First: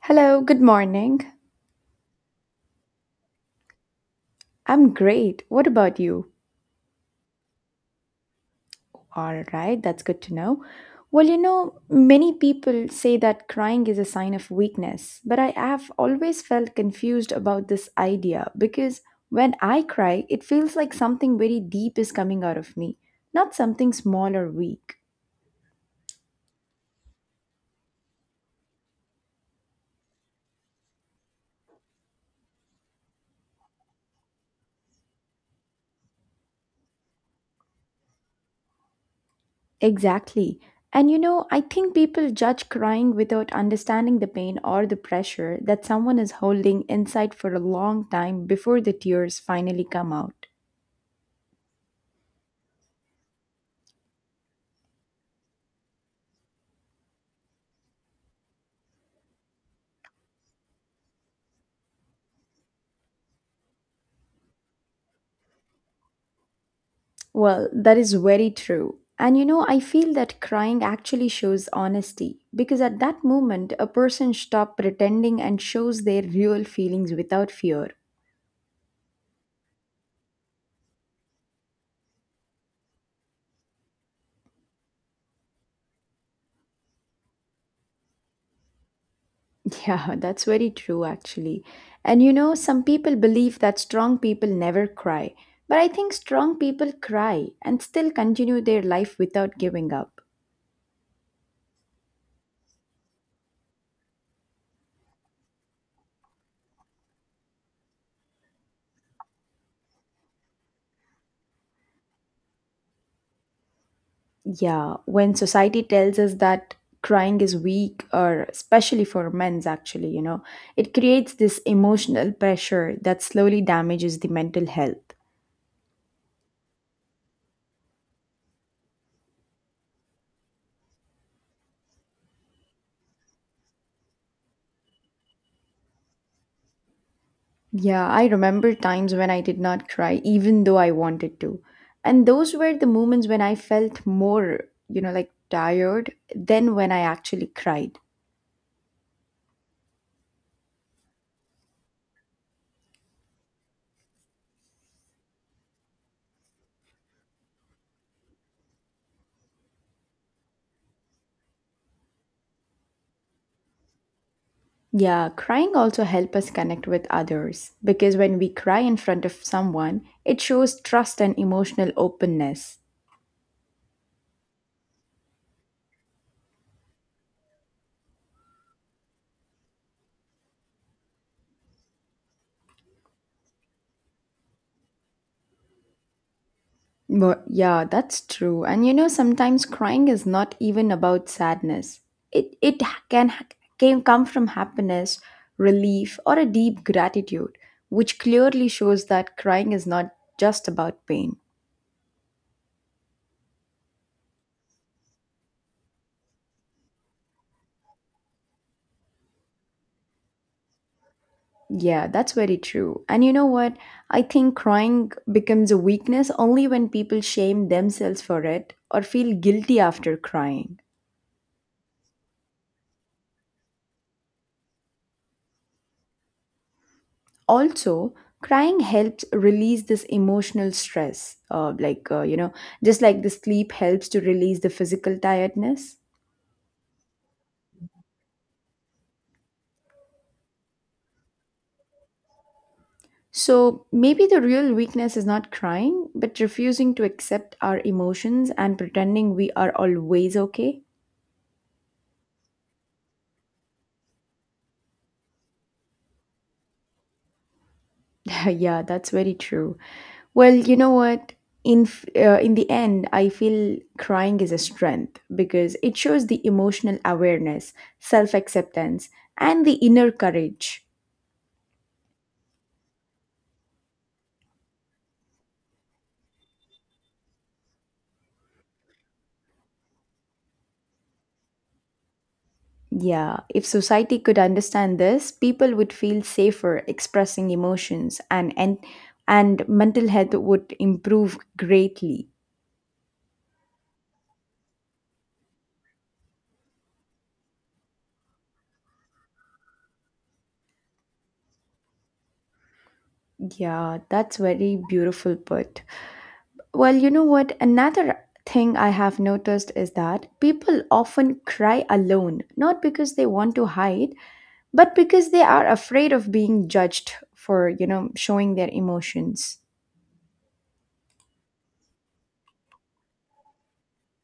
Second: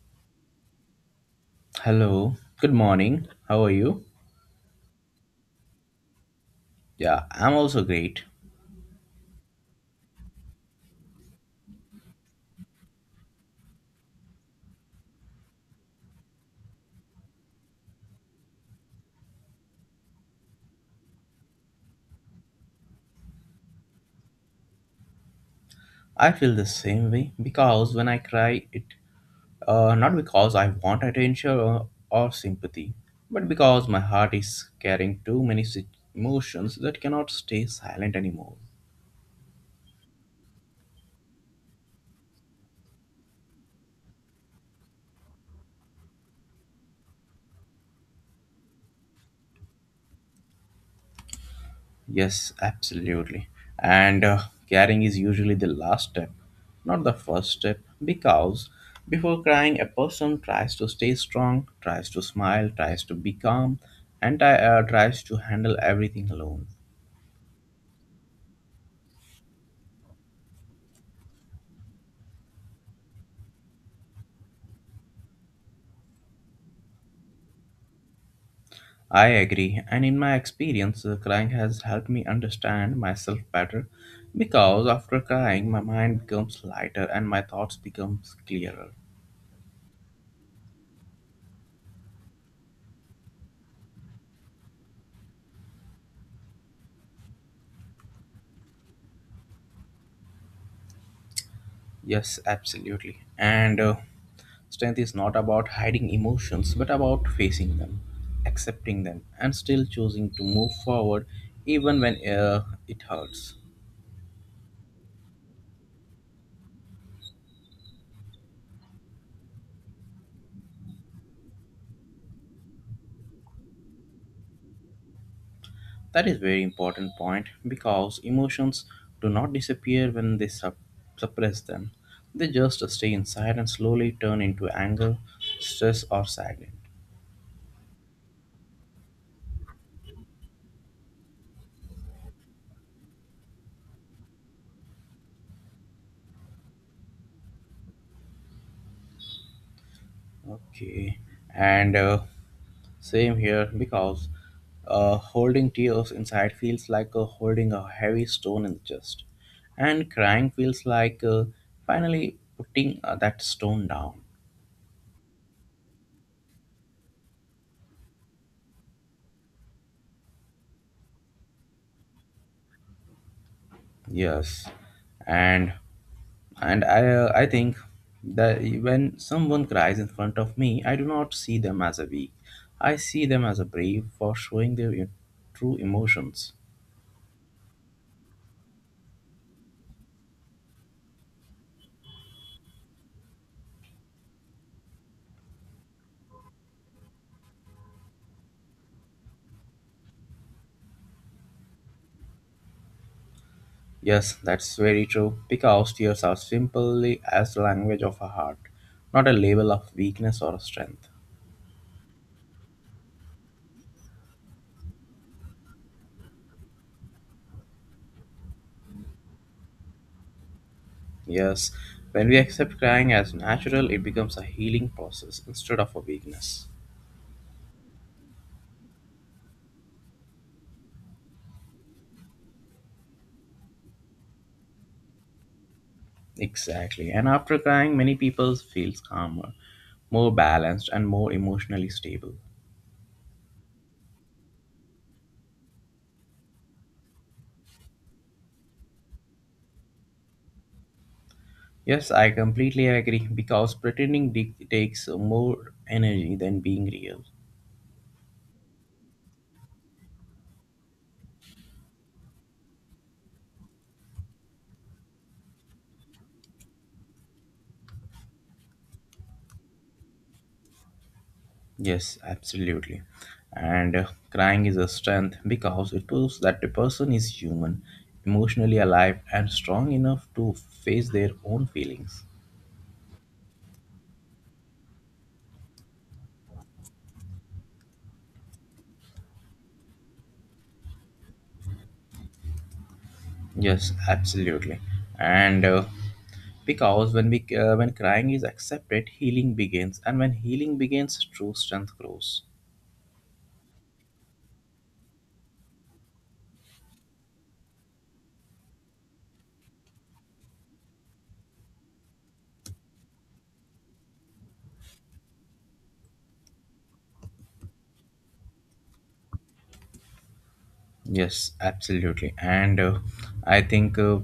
Hello, good morning. Hello, good morning. How are you? I'm great. What about you? Yeah, I'm also great. All right, that's good to know. Well, many people say that crying is a sign of weakness, but I have always felt confused about this idea because when I cry, it feels like something very deep is coming out of me, not something small or weak. I feel the same way because when I cry, it not because I want attention or sympathy, but because my heart is carrying too many emotions that cannot stay silent anymore. Exactly. And I think people judge crying without understanding the pain or the pressure that someone is holding inside for a long time before the tears finally come out. Yes, absolutely. And Caring is usually the last step, not the first step, because before crying, a person tries to stay strong, tries to smile, tries to be calm, and tries to handle everything alone. Well, that is very true. And I feel that crying actually shows honesty because at that moment, a person stops pretending and shows their real feelings without fear. I agree, and in my experience, crying has helped me understand myself better because after crying, my mind becomes lighter and my thoughts becomes clearer. Yeah, that's very true, actually. And some people believe that strong people never cry, but I think strong people cry and still continue their life without giving up. Yes, absolutely. And Strength is not about hiding emotions, but about facing them, accepting them, and still choosing to move forward even when it hurts. Yeah, when society tells us that crying is weak, or especially for men's, actually, it creates this emotional pressure that slowly damages the mental health. That is very important point because emotions do not disappear when they suppress them. They just stay inside and slowly turn into anger, stress, or sadness. Yeah, I remember times when I did not cry, even though I wanted to. And those were the moments when I felt more, like tired than when I actually cried. Okay, and same here, because holding tears inside feels like holding a heavy stone in the chest, and crying feels like finally putting that stone down. Yeah, crying also help us connect with others because when we cry in front of someone, it shows trust and emotional openness. Yes, and and I think that when someone cries in front of me, I do not see them as a weak. I see them as a brave for showing their true emotions. But yeah, that's true. And sometimes crying is not even about sadness. It can come from happiness, relief, or a deep gratitude, which clearly shows that crying is not just about pain. Yes, that's very true. Because tears are simply as the language of a heart, not a label of weakness or strength. Yeah, that's very true. And you know what? I think crying becomes a weakness only when people shame themselves for it or feel guilty after crying. Yes, when we accept crying as natural, it becomes a healing process instead of a weakness. Also crying helps release this emotional stress like just like the sleep helps to release the physical tiredness. Exactly. And after crying, many people feel calmer, more balanced, and more emotionally stable. So maybe the real weakness is not crying but refusing to accept our emotions and pretending we are always okay. Yes, I completely agree because pretending takes more energy than being real. Yeah, that's very true. Well, you know what? In in the end I feel crying is a strength because it shows the emotional awareness, self acceptance, and the inner courage. Yes, absolutely. And Crying is a strength because it proves that the person is human, emotionally alive, and strong enough to face their own feelings. Yeah, if society could understand this, people would feel safer expressing emotions and mental health would improve greatly. Yes, absolutely. And Because when crying is accepted, healing begins, and when healing begins, true strength grows. Yeah, that's very beautiful put. Well, you know what? Another thing I have noticed is that people often cry alone, not because they want to hide, but because they are afraid of being judged for, showing their emotions. Yes, absolutely. And I think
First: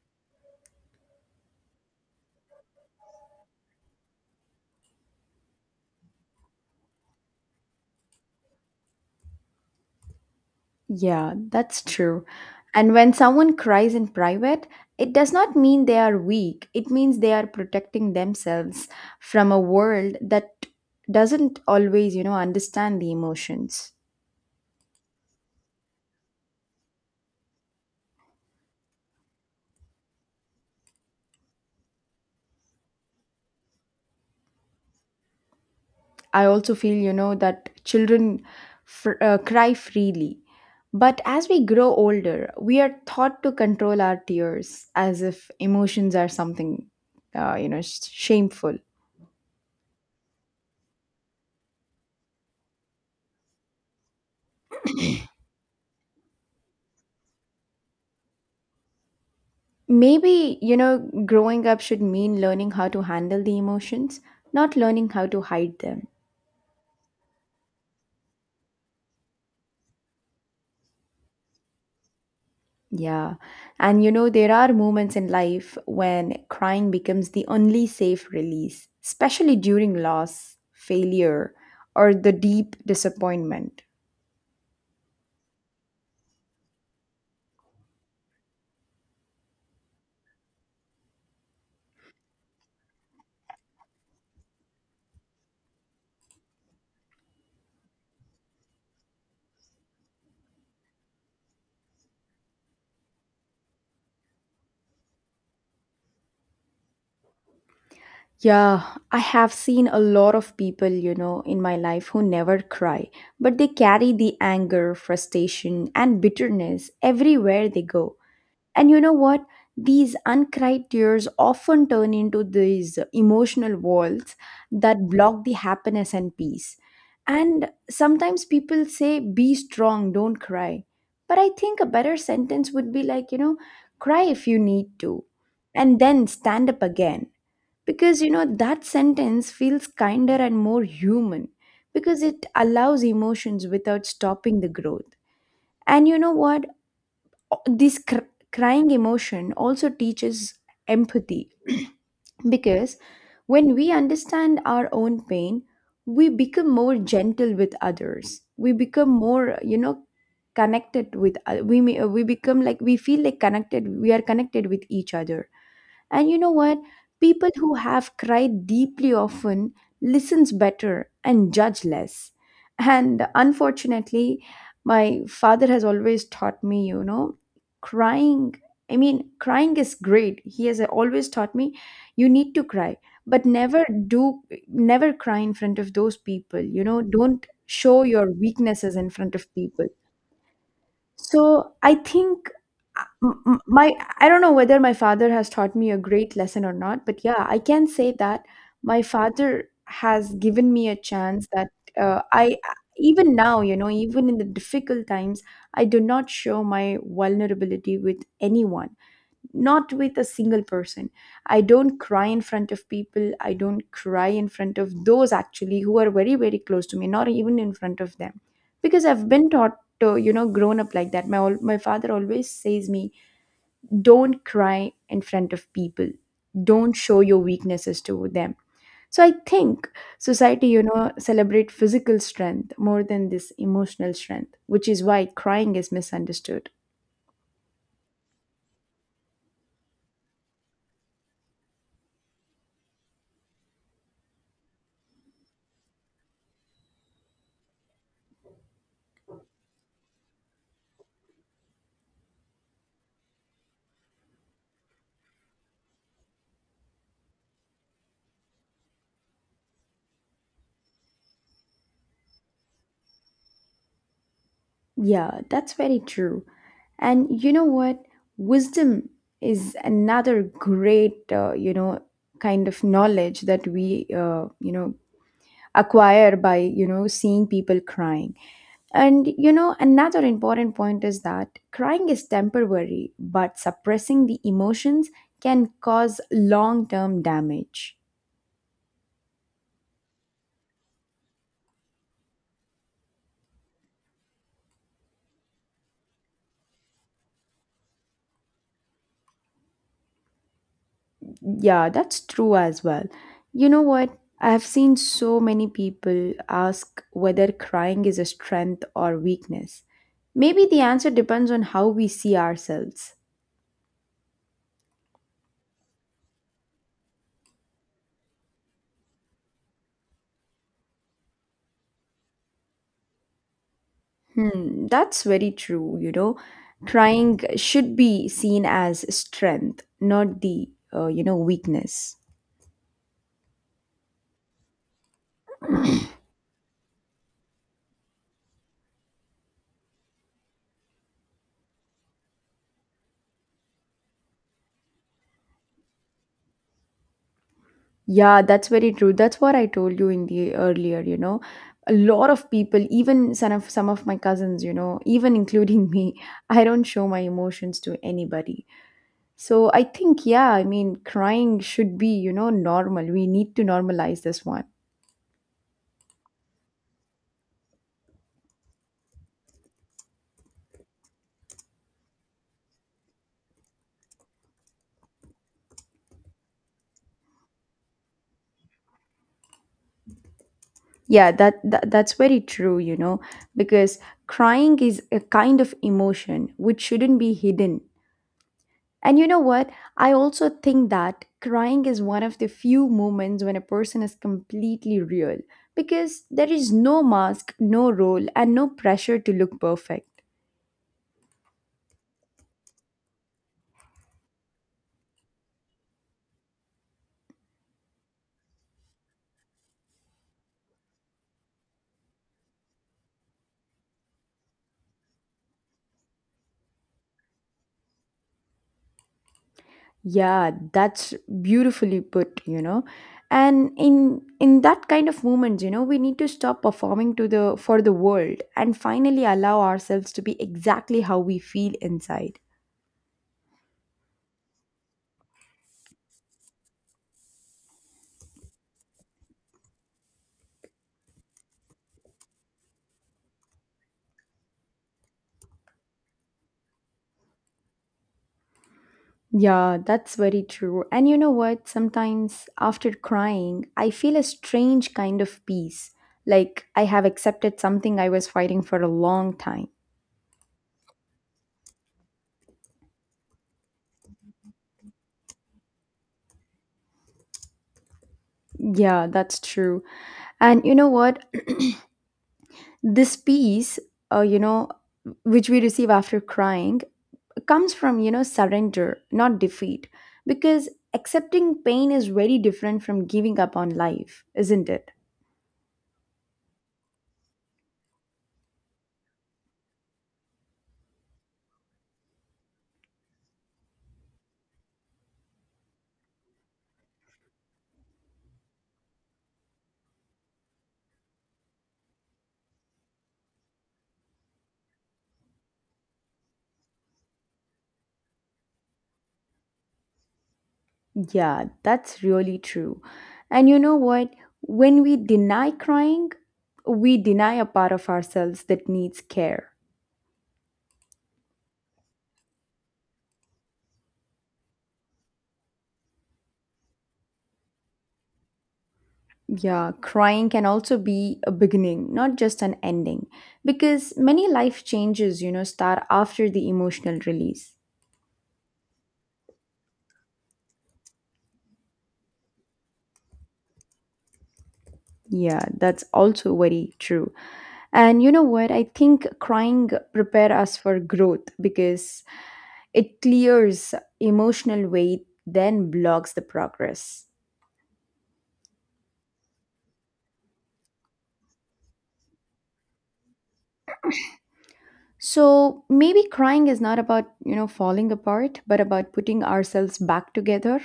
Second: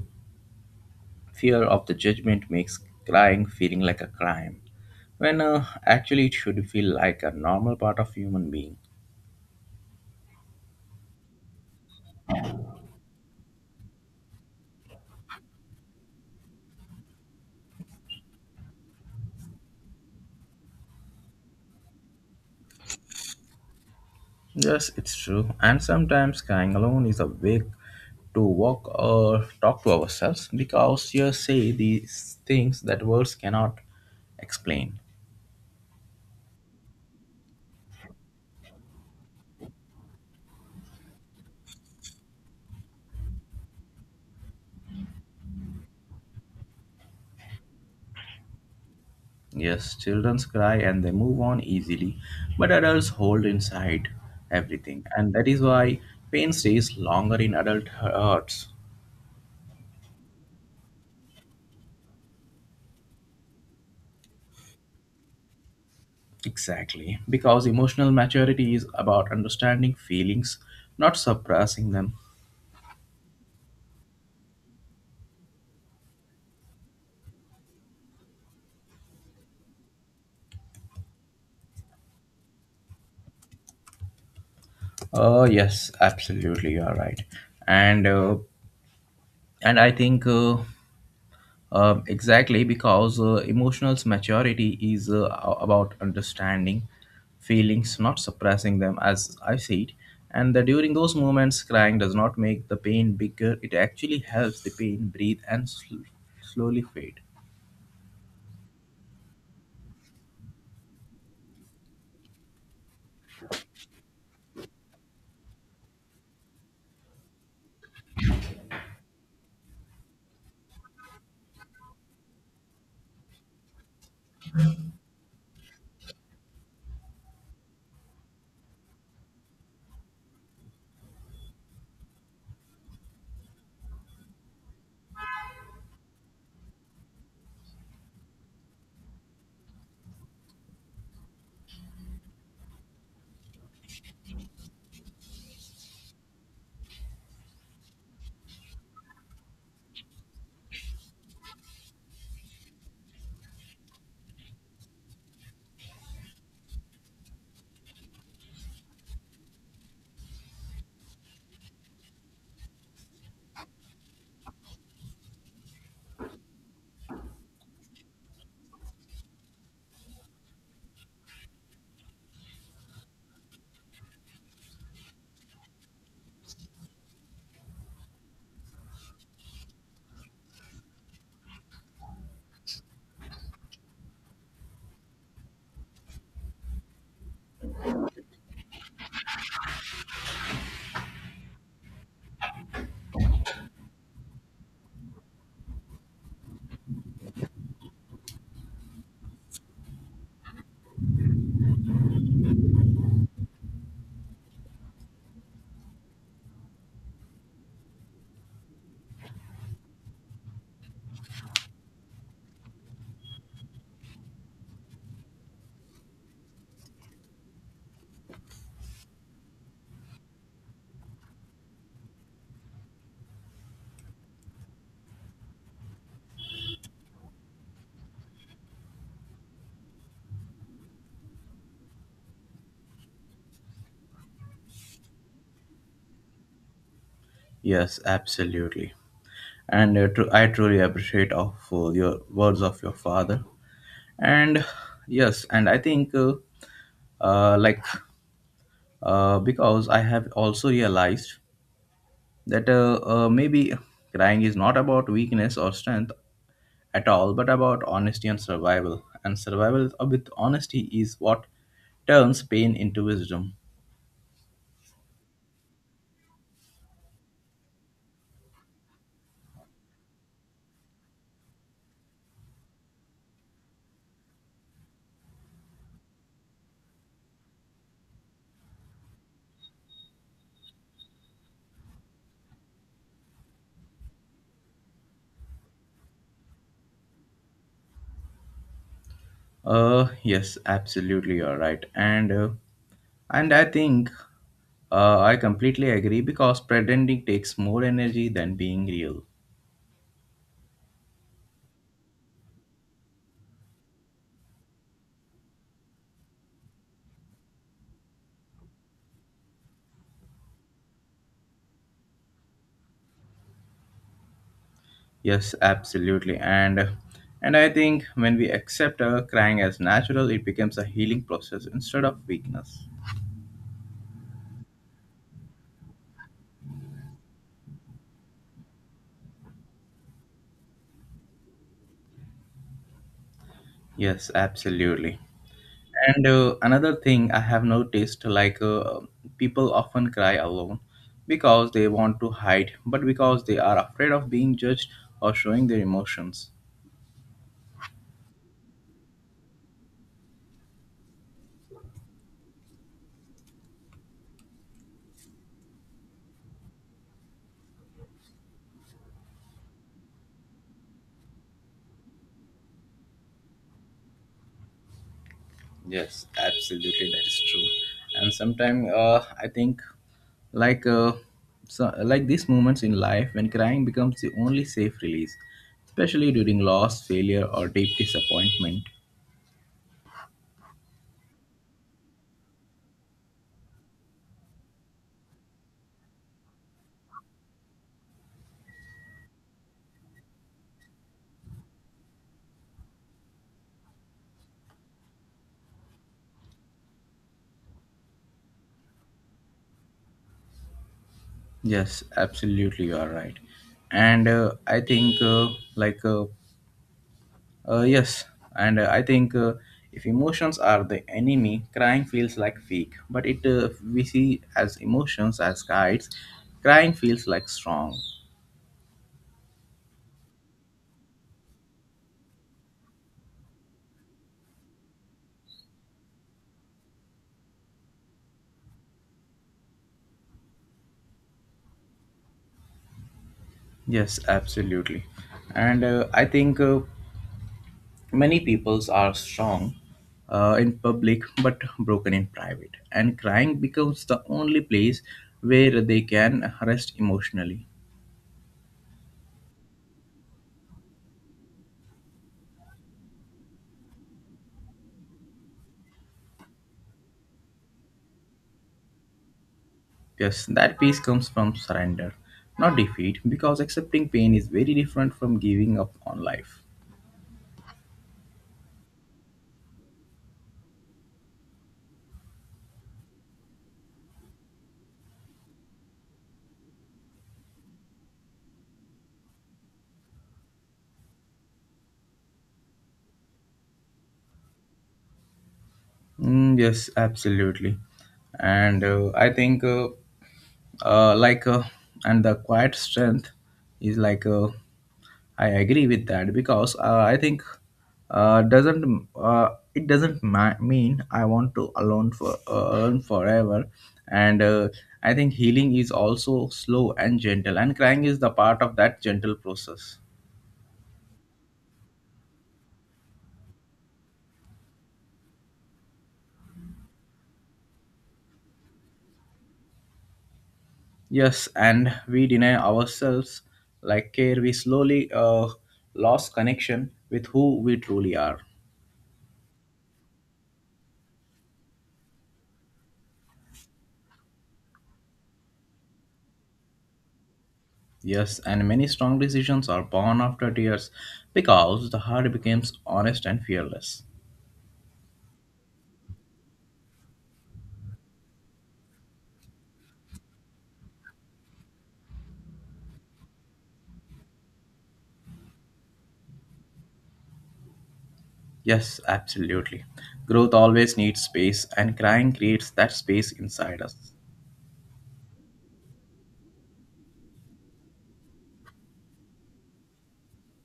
Fear of the judgment makes crying feeling like a crime when actually it should feel like a normal part of human being. Yeah, that's true. And when someone cries in private, it does not mean they are weak. It means they are protecting themselves from a world that doesn't always, understand the emotions. Yes, it's true, and sometimes crying alone is a way to walk or talk to ourselves because you say these things that words cannot explain. I also feel, that children cry freely. But as we grow older, we are taught to control our tears as if emotions are something, shameful. Yes, children cry and they move on easily, but adults hold inside everything, and that is why pain stays longer in adult hearts. Maybe, growing up should mean learning how to handle the emotions, not learning how to hide them. Exactly, because emotional maturity is about understanding feelings, not suppressing them. Yeah. And, there are moments in life when crying becomes the only safe release, especially during loss, failure, or the deep disappointment. Oh yes, absolutely, you are right, and uh, and I think exactly because emotional maturity is about understanding feelings, not suppressing them, as I see it, and that during those moments, crying does not make the pain bigger. It actually helps the pain breathe and slowly fade. Yeah, I have seen a lot of people, in my life who never cry, but they carry the anger, frustration, and bitterness everywhere they go. And you know what? These uncried tears often turn into these emotional walls that block the happiness and peace. And sometimes people say, be strong, don't cry. But I think a better sentence would be like, cry if you need to, and then stand up again. Because, that sentence feels kinder and more human because it allows emotions without stopping the growth. And you know what? This crying emotion also teaches empathy because when we understand our own pain we become more gentle with others. We become more, connected with we become like we feel like connected. We are connected with each other. And you know what? People who have cried deeply often listens better and judge less. And unfortunately, my father has always taught me, crying. I mean, crying is great. He has always taught me you need to cry, but never do, never cry in front of those people. You know, don't show your weaknesses in front of people. So I think my, I don't know whether my father has taught me a great lesson or not, but yeah, I can say that my father has given me a chance that I even now, you know, even in the difficult times, I do not show my vulnerability with anyone, not with a single person. I don't cry in front of people. I don't cry in front of those actually who are very very close to me, not even in front of them, because I've been taught to, you know, grown up like that. My father always says me, don't cry in front of people. Don't show your weaknesses to them. So I think society, you know, celebrate physical strength more than this emotional strength, which is why crying is misunderstood. Yes, absolutely, I truly appreciate of your words of your father, and yes, and I think like because I have also realized that maybe crying is not about weakness or strength at all, but about honesty and survival, and survival with honesty is what turns pain into wisdom. Yeah, that's very true. And you know what? Wisdom is another great kind of knowledge that we acquire by, you know, seeing people crying. And you know, another important point is that crying is temporary, but suppressing the emotions can cause long term damage. Yes, absolutely, you're right, and I think I completely agree because pretending takes more energy than being real. Yeah, that's true as well. You know what? I have seen so many people ask whether crying is a strength or weakness. Maybe the answer depends on how we see ourselves. Yes, absolutely. And I think when we accept crying as natural, it becomes a healing process instead of weakness. Hmm, that's very true, you know. Crying should be seen as strength, not the, weakness. Yes, absolutely. And Another thing I have noticed, people often cry alone because they want to hide, but because they are afraid of being judged or showing their emotions. Yeah, that's very true. That's what I told you in the earlier, you know. A lot of people, even some of my cousins, you know, even including me, I don't show my emotions to anybody. So I think, yeah, I mean, crying should be, you know, normal. We need to normalize this one. Yes, absolutely, that is true. And sometimes I think, like, so, like these moments in life when crying becomes the only safe release, especially during loss, failure, or deep disappointment. Yeah, that's very true, you know, because crying is a kind of emotion which shouldn't be hidden. And you know what? I also think that crying is one of the few moments when a person is completely real because there is no mask, no role, and no pressure to look perfect. Yes, absolutely, you are right. And I think, like, yes, and I think If emotions are the enemy, crying feels like weak. But it we see as emotions as guides, crying feels like strong. Yeah, that's beautifully put, you know. And in that kind of moments, you know, we need to stop performing to the for the world and finally allow ourselves to be exactly how we feel inside. Yes, absolutely. And I think Many peoples are strong in public but broken in private. And crying becomes the only place where they can rest emotionally. Yeah, that's very true. And you know what? Sometimes after crying, I feel a strange kind of peace. Like I have accepted something I was fighting for a long time. Yes, that peace comes from surrender, not defeat, because accepting pain is very different from giving up on life. Yeah, that's true. And you know what? This peace, uh, you know, which we receive after crying comes from, surrender, not defeat. Because accepting pain is very different from giving up on life, isn't it? Mm, yes, absolutely. And uh, I think, uh, uh, like, uh, and the quiet strength is like a I agree with that because I think doesn't, it doesn't ma- mean I want to alone for alone forever, and I think healing is also slow and gentle, and crying is the part of that gentle process. Yeah, that's really true. And you know what? When we deny crying, we deny a part of ourselves that needs care. Yes, and we deny ourselves like care. We slowly lost connection with who we truly are. Yeah, crying can also be a beginning, not just an ending, because many life changes, start after the emotional release. Yes, and many strong decisions are born after tears because the heart becomes honest and fearless. Yeah, that's also very true. And you know what? I think crying prepare us for growth because it clears emotional weight, then blocks the progress. Yes, absolutely. Growth always needs space, and crying creates that space inside us. So maybe crying is not about, falling apart, but about putting ourselves back together.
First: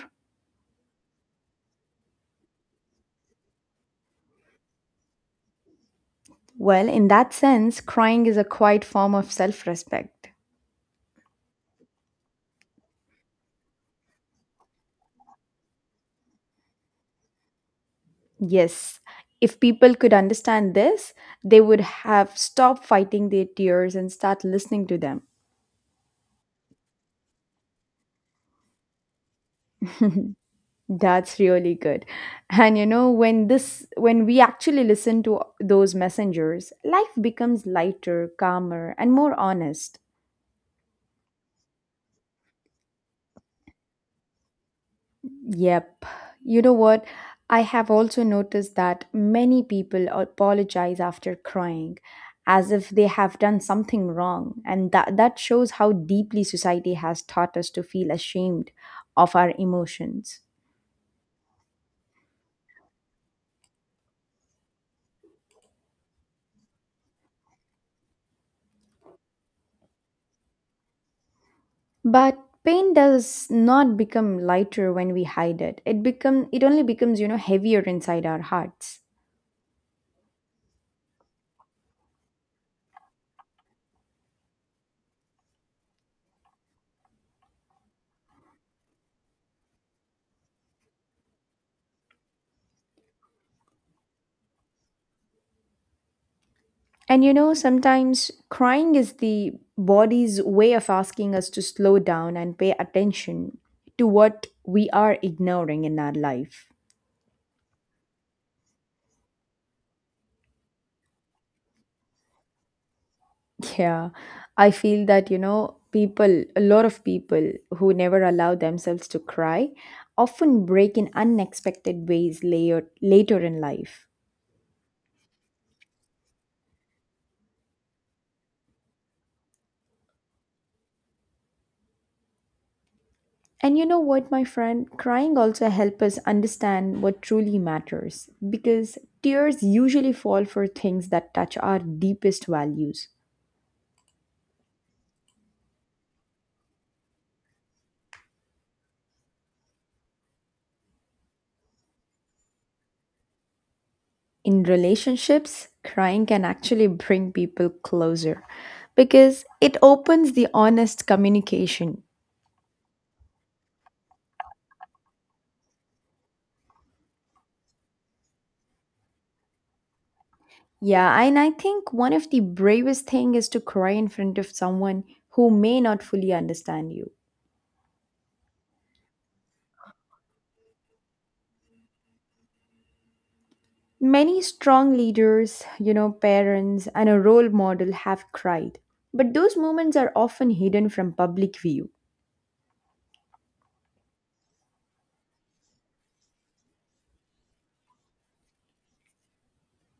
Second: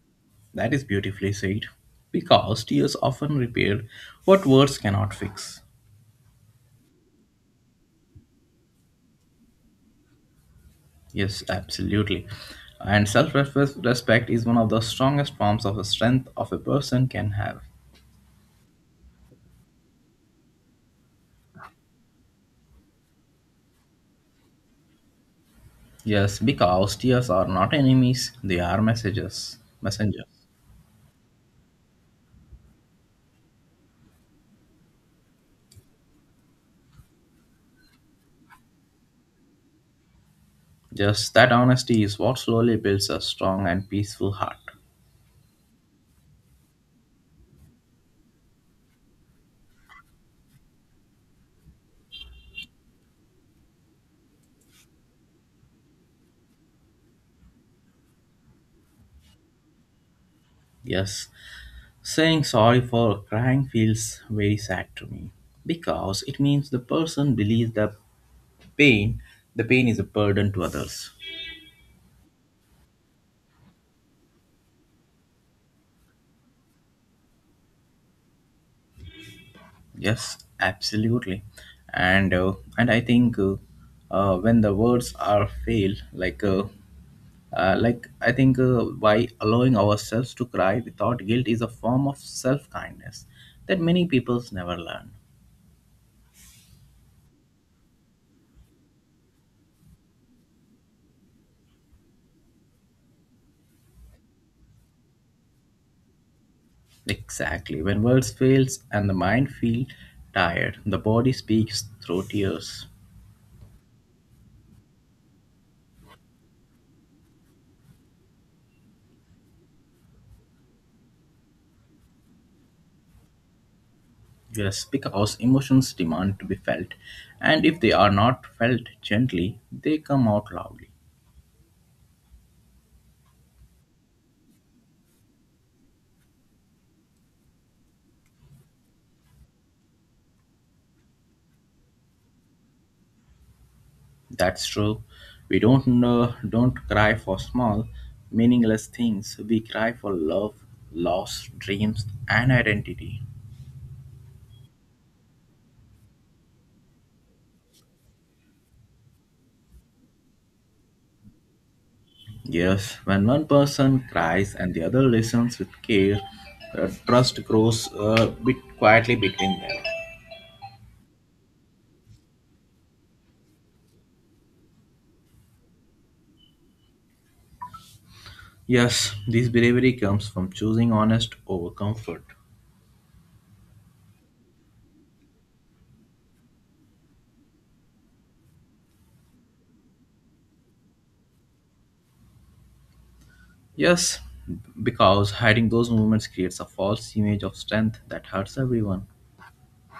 That is beautifully said, because tears often repair what words cannot fix. Well, in that sense, crying is a quiet form of self respect. Yes, absolutely. And self respect is one of the strongest forms of strength of a person can have. Yes, if people could understand this, they would have stopped fighting their tears and start listening to them. Yes, because tears are not enemies, they are messages. Messengers. That's really good. And when this when we actually listen to those messengers, life becomes lighter, calmer, and more honest. Just that honesty is what slowly builds a strong and peaceful heart. Yep. You know what? I have also noticed that many people apologize after crying as if they have done something wrong. And that shows how deeply society has taught us to feel ashamed of our emotions. Yes, saying sorry for crying feels very sad to me because it means the person believes the pain pain is a burden to others. But pain does not become lighter when we hide it. It become It only becomes, heavier inside our hearts. Yes, absolutely. And uh, and I think When the words are fail like I think by allowing ourselves to cry without guilt is a form of self kindness that many peoples never learn. And sometimes crying is the body's way of asking us to slow down and pay attention to what we are ignoring in our life. Exactly. When words fails and the mind feel tired, the body speaks through tears. Yeah, I feel that, people, a lot of people who never allow themselves to cry often break in unexpected ways later, later in life. Yes, because emotions demand to be felt, and if they are not felt gently, they come out loudly. And you know what, my friend? Crying also helps us understand what truly matters because tears usually fall for things that touch our deepest values. That's true. We don't know, don't cry for small, meaningless things. We cry for love, loss, dreams, and identity. In relationships, crying can actually bring people closer because it opens the honest communication. Yes, when one person cries and the other listens with care, trust grows bit quietly between them. Yeah, and I think one of the bravest thing is to cry in front of someone who may not fully understand you. Yes, this bravery comes from choosing honest over comfort. Many strong leaders, parents, and a role model have cried. But those moments are often hidden from public view. Yes, because hiding those moments creates a false image of strength that hurts everyone.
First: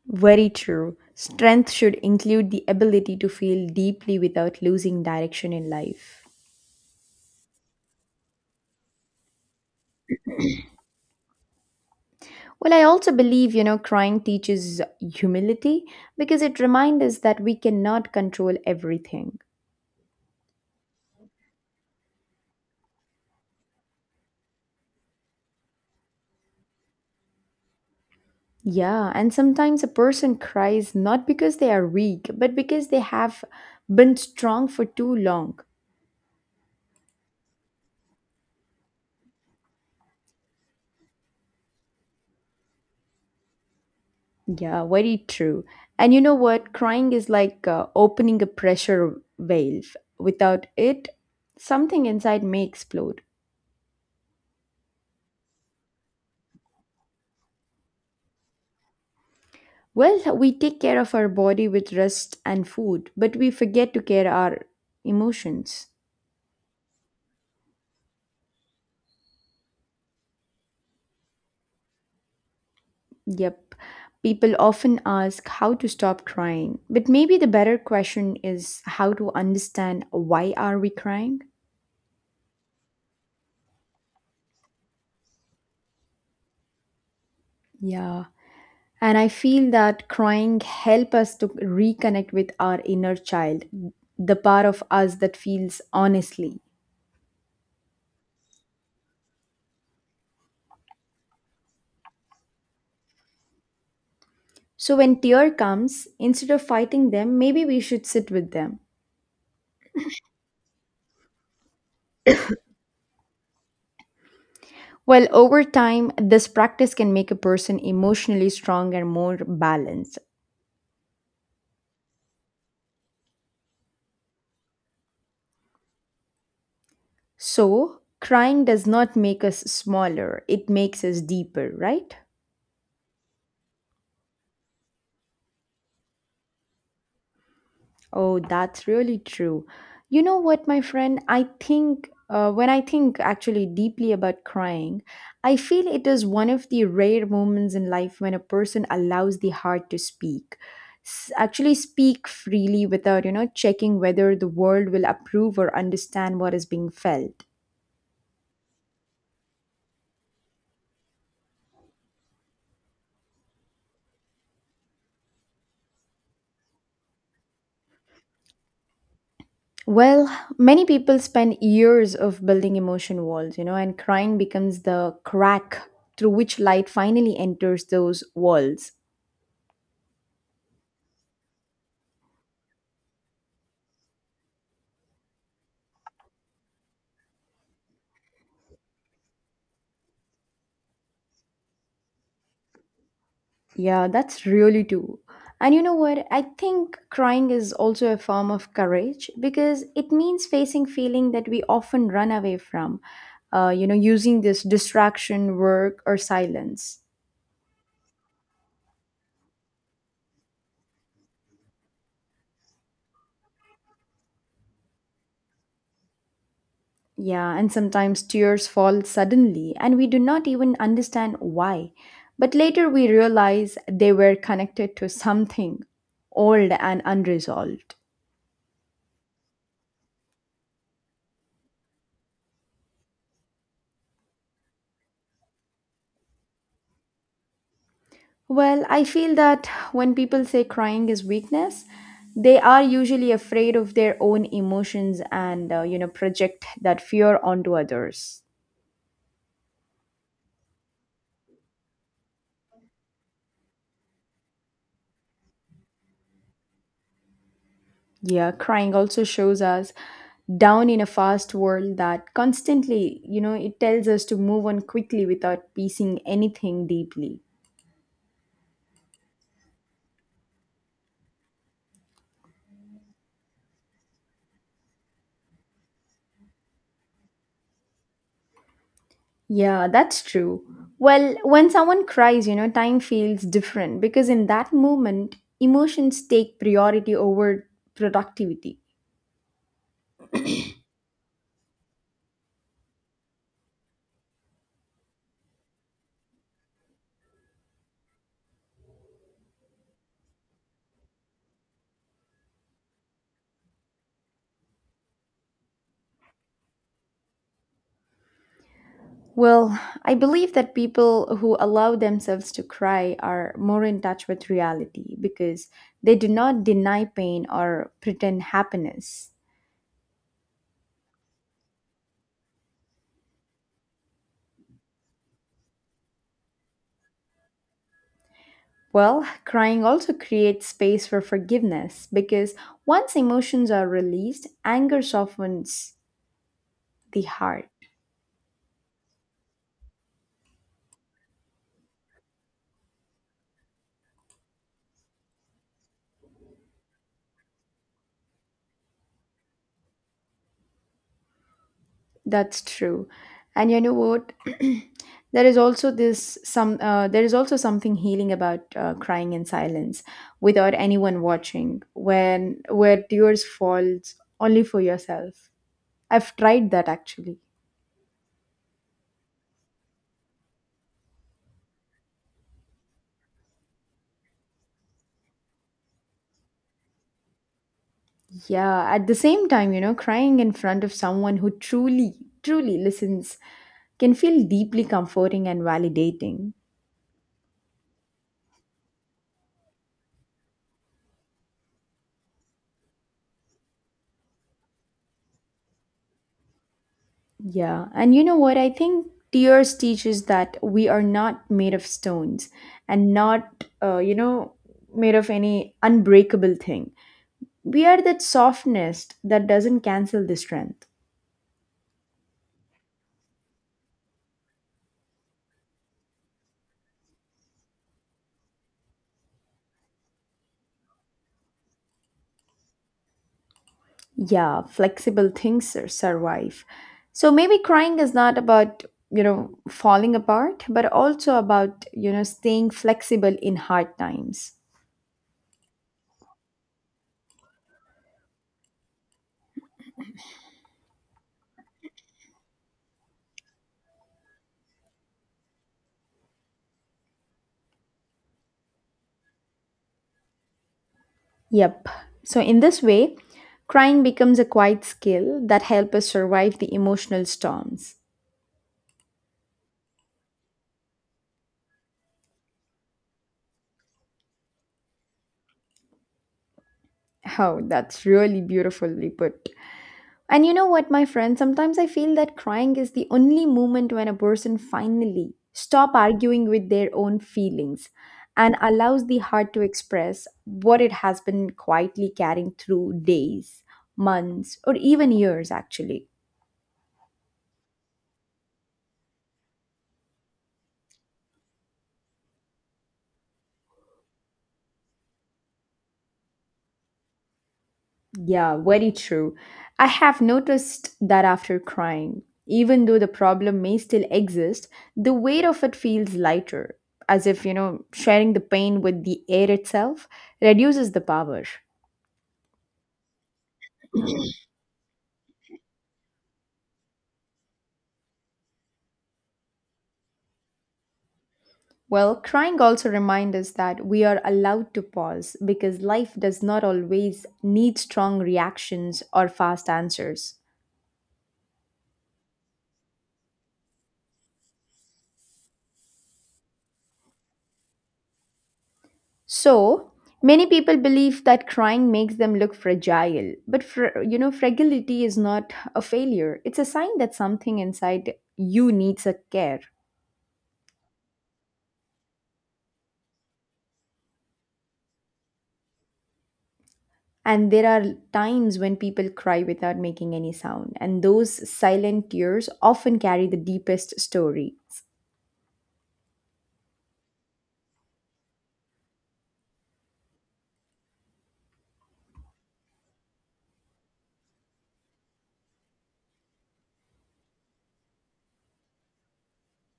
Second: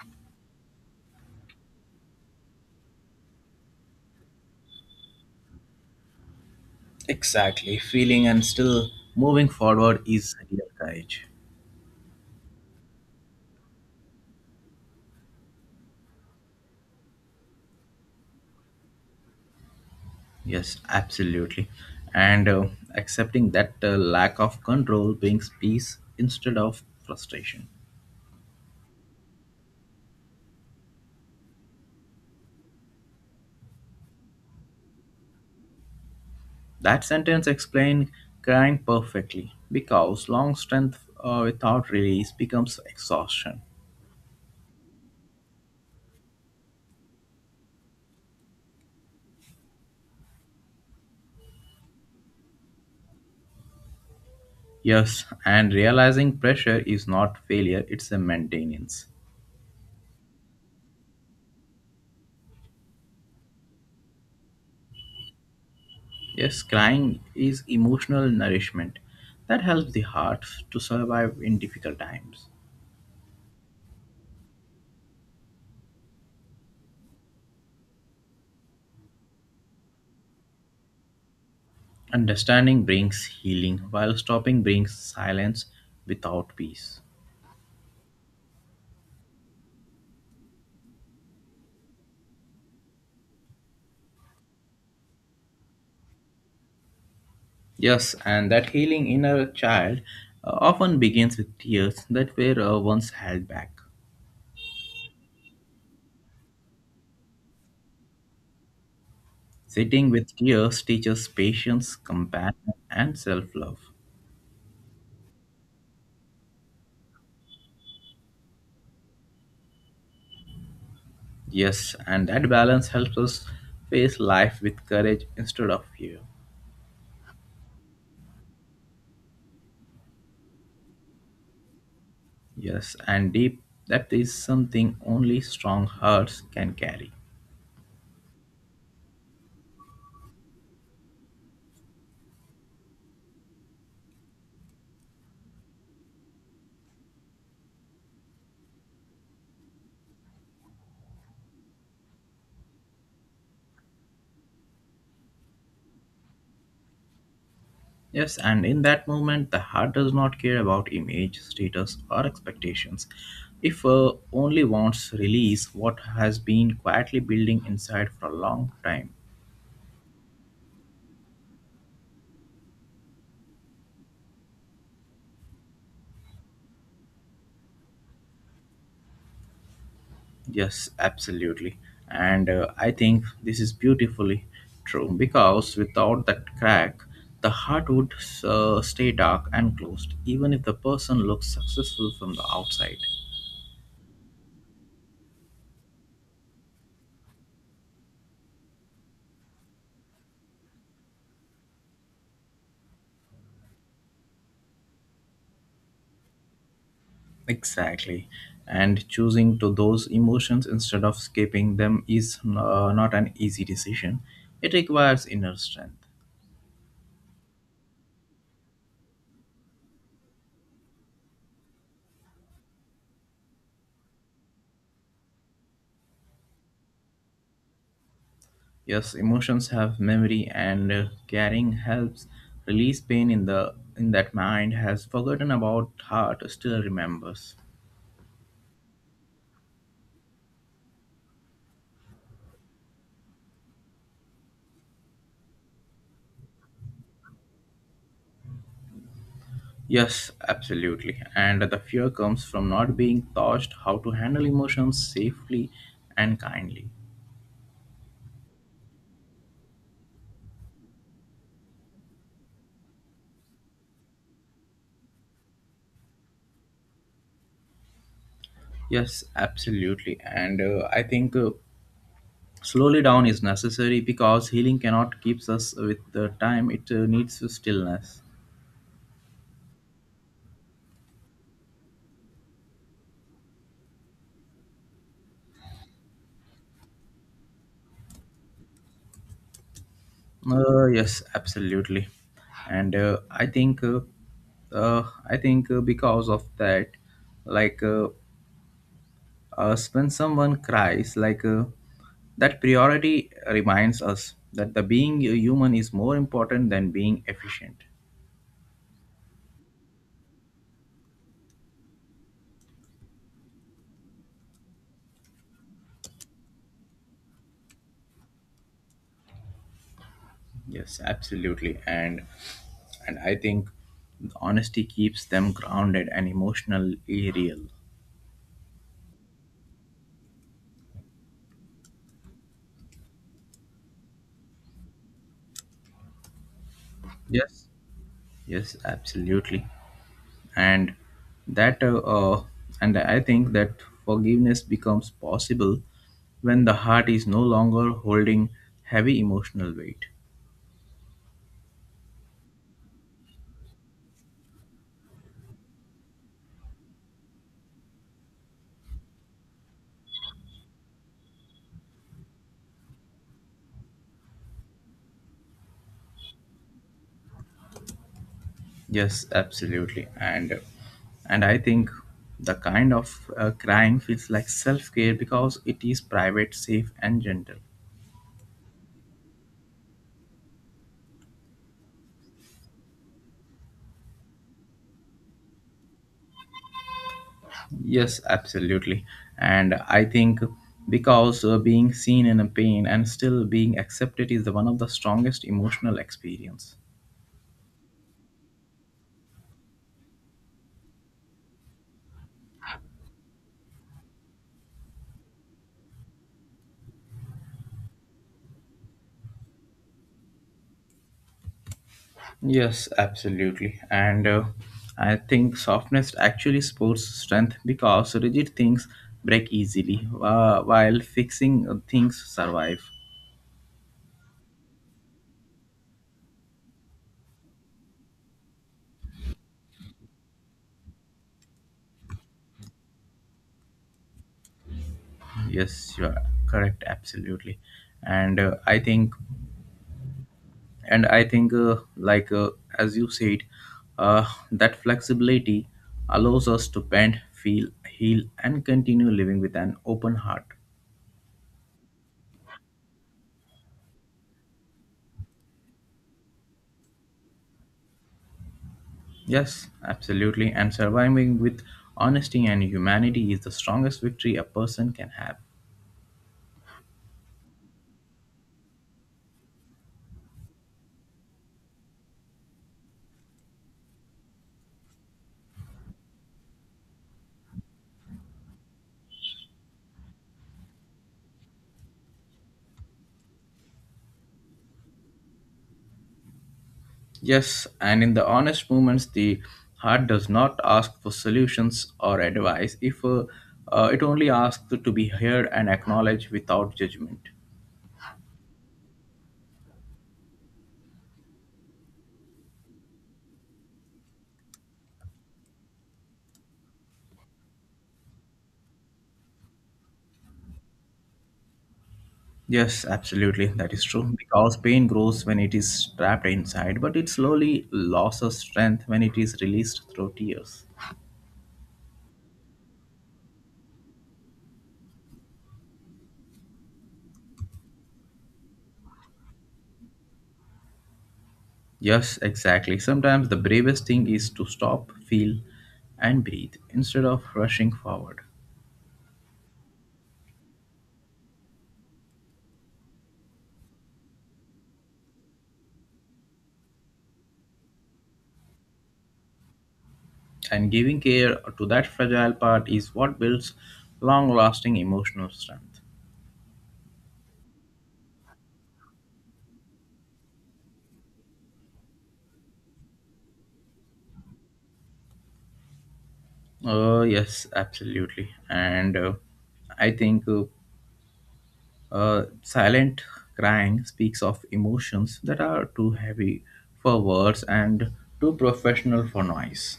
Very true. Strength should include the ability to feel deeply without losing direction in life. Exactly. Feeling and still moving forward is real courage. Well, I also believe, crying teaches humility because it reminds us that we cannot control everything. Yes, absolutely. And Accepting that lack of control brings peace instead of frustration. Yeah, and sometimes a person cries not because they are weak, but because they have been strong for too long. That sentence explained crying perfectly because long strength without release becomes exhaustion. Yeah, very true. And you know what? Crying is like opening a pressure valve. Without it, something inside may explode. Yes, and realizing pressure is not failure, it's a maintenance. Well, we take care of our body with rest and food, but we forget to care our emotions. Yes, crying is emotional nourishment that helps the heart to survive in difficult times. Yep. People often ask how to stop crying, but maybe the better question is how to understand why are we crying? Understanding brings healing, while stopping brings silence without peace. Yeah. And I feel that crying help us to reconnect with our inner child, the part of us that feels honestly. Yes, and that healing inner child often begins with tears that were once held back. So when tear comes, instead of fighting them, maybe we should sit with them. Sitting with tears teaches patience, compassion, and self love. Well, over time, this practice can make a person emotionally strong and more balanced. Yes, and that balance helps us face life with courage instead of fear. So, crying does not make us smaller, it makes us deeper, right? Yes, and deep depth is something only strong hearts can carry. Oh, that's really true. You know what, my friend? I think, when I think actually deeply about crying, I feel it is one of the rare moments in life when a person allows the heart to speak. Actually, speak freely without checking whether the world will approve or understand what is being felt. Yes, and in that moment, the heart does not care about image, status, or expectations. If only wants release what has been quietly building inside for a long time. Well, many people spend years of building emotion walls, and crying becomes the crack through which light finally enters those walls. Yes, absolutely. And I think this is beautifully true because without that crack, the heart would stay dark and closed, even if the person looks successful from the outside. Yeah, that's really true. And you know what? I think crying is also a form of courage because it means facing feeling that we often run away from, using this distraction, work, or silence. Exactly. And choosing to those emotions instead of escaping them is not an easy decision. It requires inner strength. Yeah, and sometimes tears fall suddenly and we do not even understand why. But later we realize they were connected to something old and unresolved. Yes, emotions have memory, and caring helps release pain in the in that mind has forgotten about heart still remembers. Well, I feel that when people say crying is weakness, they are usually afraid of their own emotions and project that fear onto others. Yes, absolutely. And the fear comes from not being taught how to handle emotions safely and kindly. Yeah, crying also shows us down in a fast world that constantly, it tells us to move on quickly without piecing anything deeply. Yes, absolutely. And I think Slowly down is necessary because healing cannot keep us with the time. It needs stillness. Yeah, that's true. Well, when someone cries, time feels different because in that moment, emotions take priority over productivity. Yes, absolutely, and uh, I think because of that, like uh, when someone cries, that priority reminds us that the being a human is more important than being efficient. Well, I believe that people who allow themselves to cry are more in touch with reality because they do not deny pain or pretend happiness. Yes, absolutely, and I think honesty keeps them grounded and emotionally real. Well, crying also creates space for forgiveness because once emotions are released, anger softens the heart. Yes, yes, absolutely. and that uh, uh, and i think that forgiveness becomes possible when the heart is no longer holding heavy emotional weight. That's true. And you know what? There is also something healing about crying in silence without anyone watching when where tears falls only for yourself. I've tried that actually. Yes, absolutely, and I think the kind of crying feels like self care because it is private, safe, and gentle. Yeah, at the same time, crying in front of someone who truly listens can feel deeply comforting and validating. Yes, absolutely. And I think because being seen in a pain and still being accepted is the one of the strongest emotional experience. Yeah, and you know what? I think tears teaches that we are not made of stones and not made of any unbreakable thing. We are that softness that doesn't cancel the strength. Yes, absolutely. And I think softness actually supports strength because rigid things break easily while fixing things survive. Yeah, flexible survive. So maybe crying is not about falling apart, but also about staying flexible in hard times. Yes, you are correct. Absolutely. And I think, and I think, like As you said, uh, that flexibility allows us to bend, feel, heal, and continue living with an open heart. Yep. So in this way, crying becomes a quiet skill that helps us survive the emotional storms. Yes, absolutely. And surviving with honesty and humanity is the strongest victory a person can have. Oh, that's really beautifully put. And you know what, my friend? Sometimes I feel that crying is the only moment when a person finally stop arguing with their own feelings and allows the heart to express what it has been quietly carrying through days, months, or even years actually. Yes, and in the honest moments, the heart does not ask for solutions or advice. If It only asks to be heard and acknowledged without judgment. Yeah, very true. I have noticed that after crying, even though the problem may still exist, the weight of it feels lighter, as if sharing the pain with the air itself reduces the power. Yes, absolutely, that is true. Because pain grows when it is trapped inside, but it slowly loses strength when it is released through tears. Well, crying also reminds us that we are allowed to pause because life does not always need strong reactions or fast answers. Yes, exactly. Sometimes the bravest thing is to stop, feel, and breathe instead of rushing forward. So, many people believe that crying makes them look fragile, but fragility is not a failure. It's a sign that something inside you needs a care. And giving care to that fragile part is what builds long lasting emotional strength. And there are times when people cry without making any sound, and those silent tears often carry the deepest stories. Yes, absolutely. And I think Silent crying speaks of emotions that are too heavy for words and too professional for noise.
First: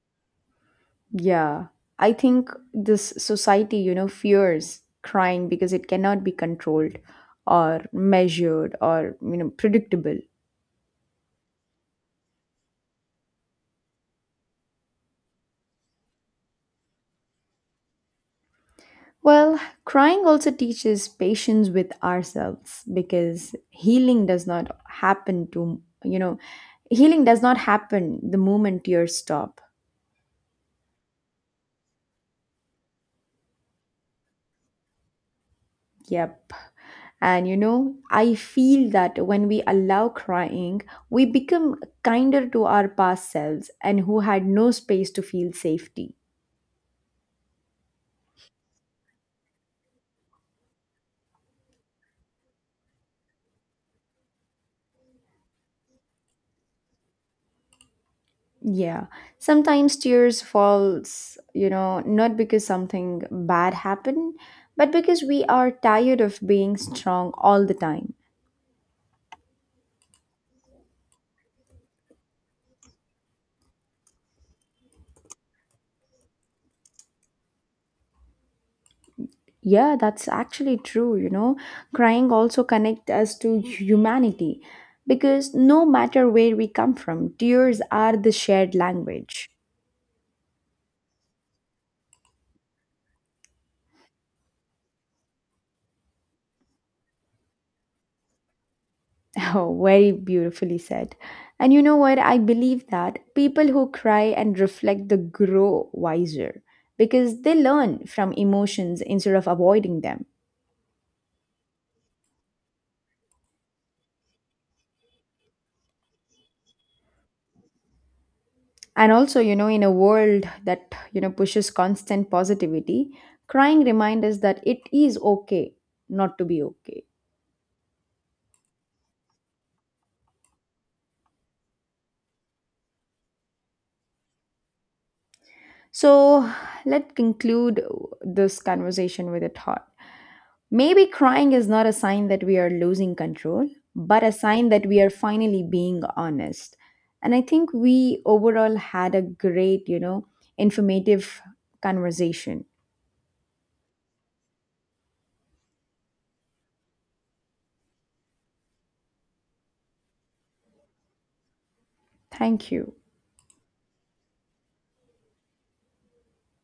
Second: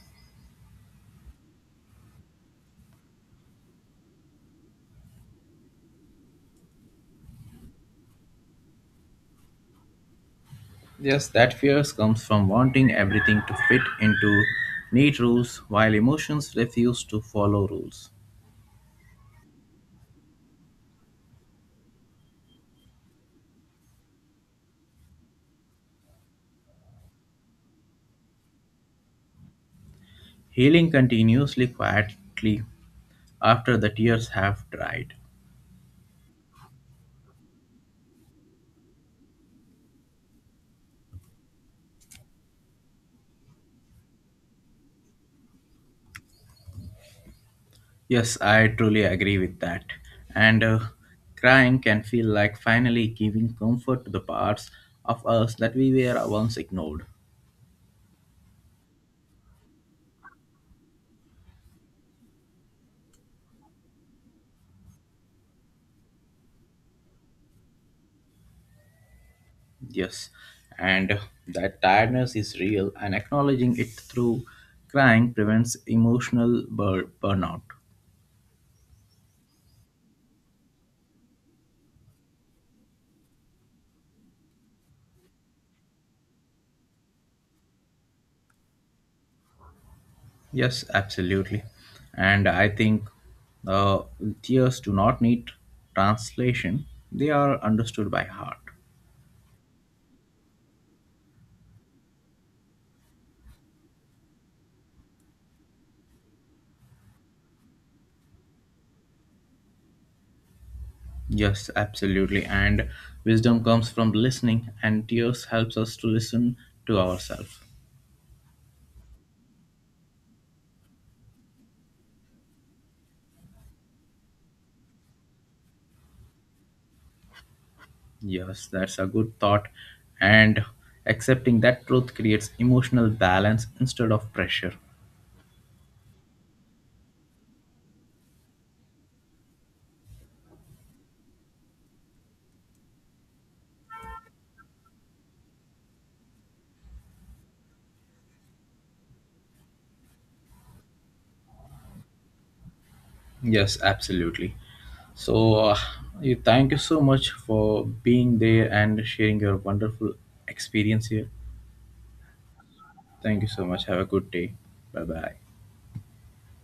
Yeah, I think this society, fears crying because it cannot be controlled or measured or predictable. Yes, that fear comes from wanting everything to fit into neat rules while emotions refuse to follow rules. Well, crying also teaches patience with ourselves because healing does not happen the moment tears stop. Healing continuously quietly after the tears have dried. Yep. And you know, I feel that when we allow crying, we become kinder to our past selves and who had no space to feel safety. Yes, I truly agree with that. And Crying can feel like finally giving comfort to the parts of us that we were once ignored. Yeah, sometimes tears falls, not because something bad happened, but because we are tired of being strong all the time. Yes, and that tiredness is real, and acknowledging it through crying prevents emotional burnout. Yeah, that's actually true. Crying also connect us to humanity because no matter where we come from, tears are the shared language. Yes, absolutely. And I think uh, Tears do not need translation, they are understood by heart. Oh, very beautifully said. And you know what? I believe that people who cry and reflect the grow wiser because they learn from emotions instead of avoiding them. Yes, absolutely. And wisdom comes from listening, and tears helps us to listen to ourselves. And also, in a world that, pushes constant positivity, crying reminds us that it is okay not to be okay. Yes, that's a good thought. And accepting that truth creates emotional balance instead of pressure. So let's conclude this conversation with a thought. Maybe crying is not a sign that we are losing control, but a sign that we are finally being honest. And I think we overall had a great, informative conversation. Yes, absolutely. So, you thank you so much for being there and sharing your wonderful experience here. Thank you. Thank you so much. Have a good day. Bye bye.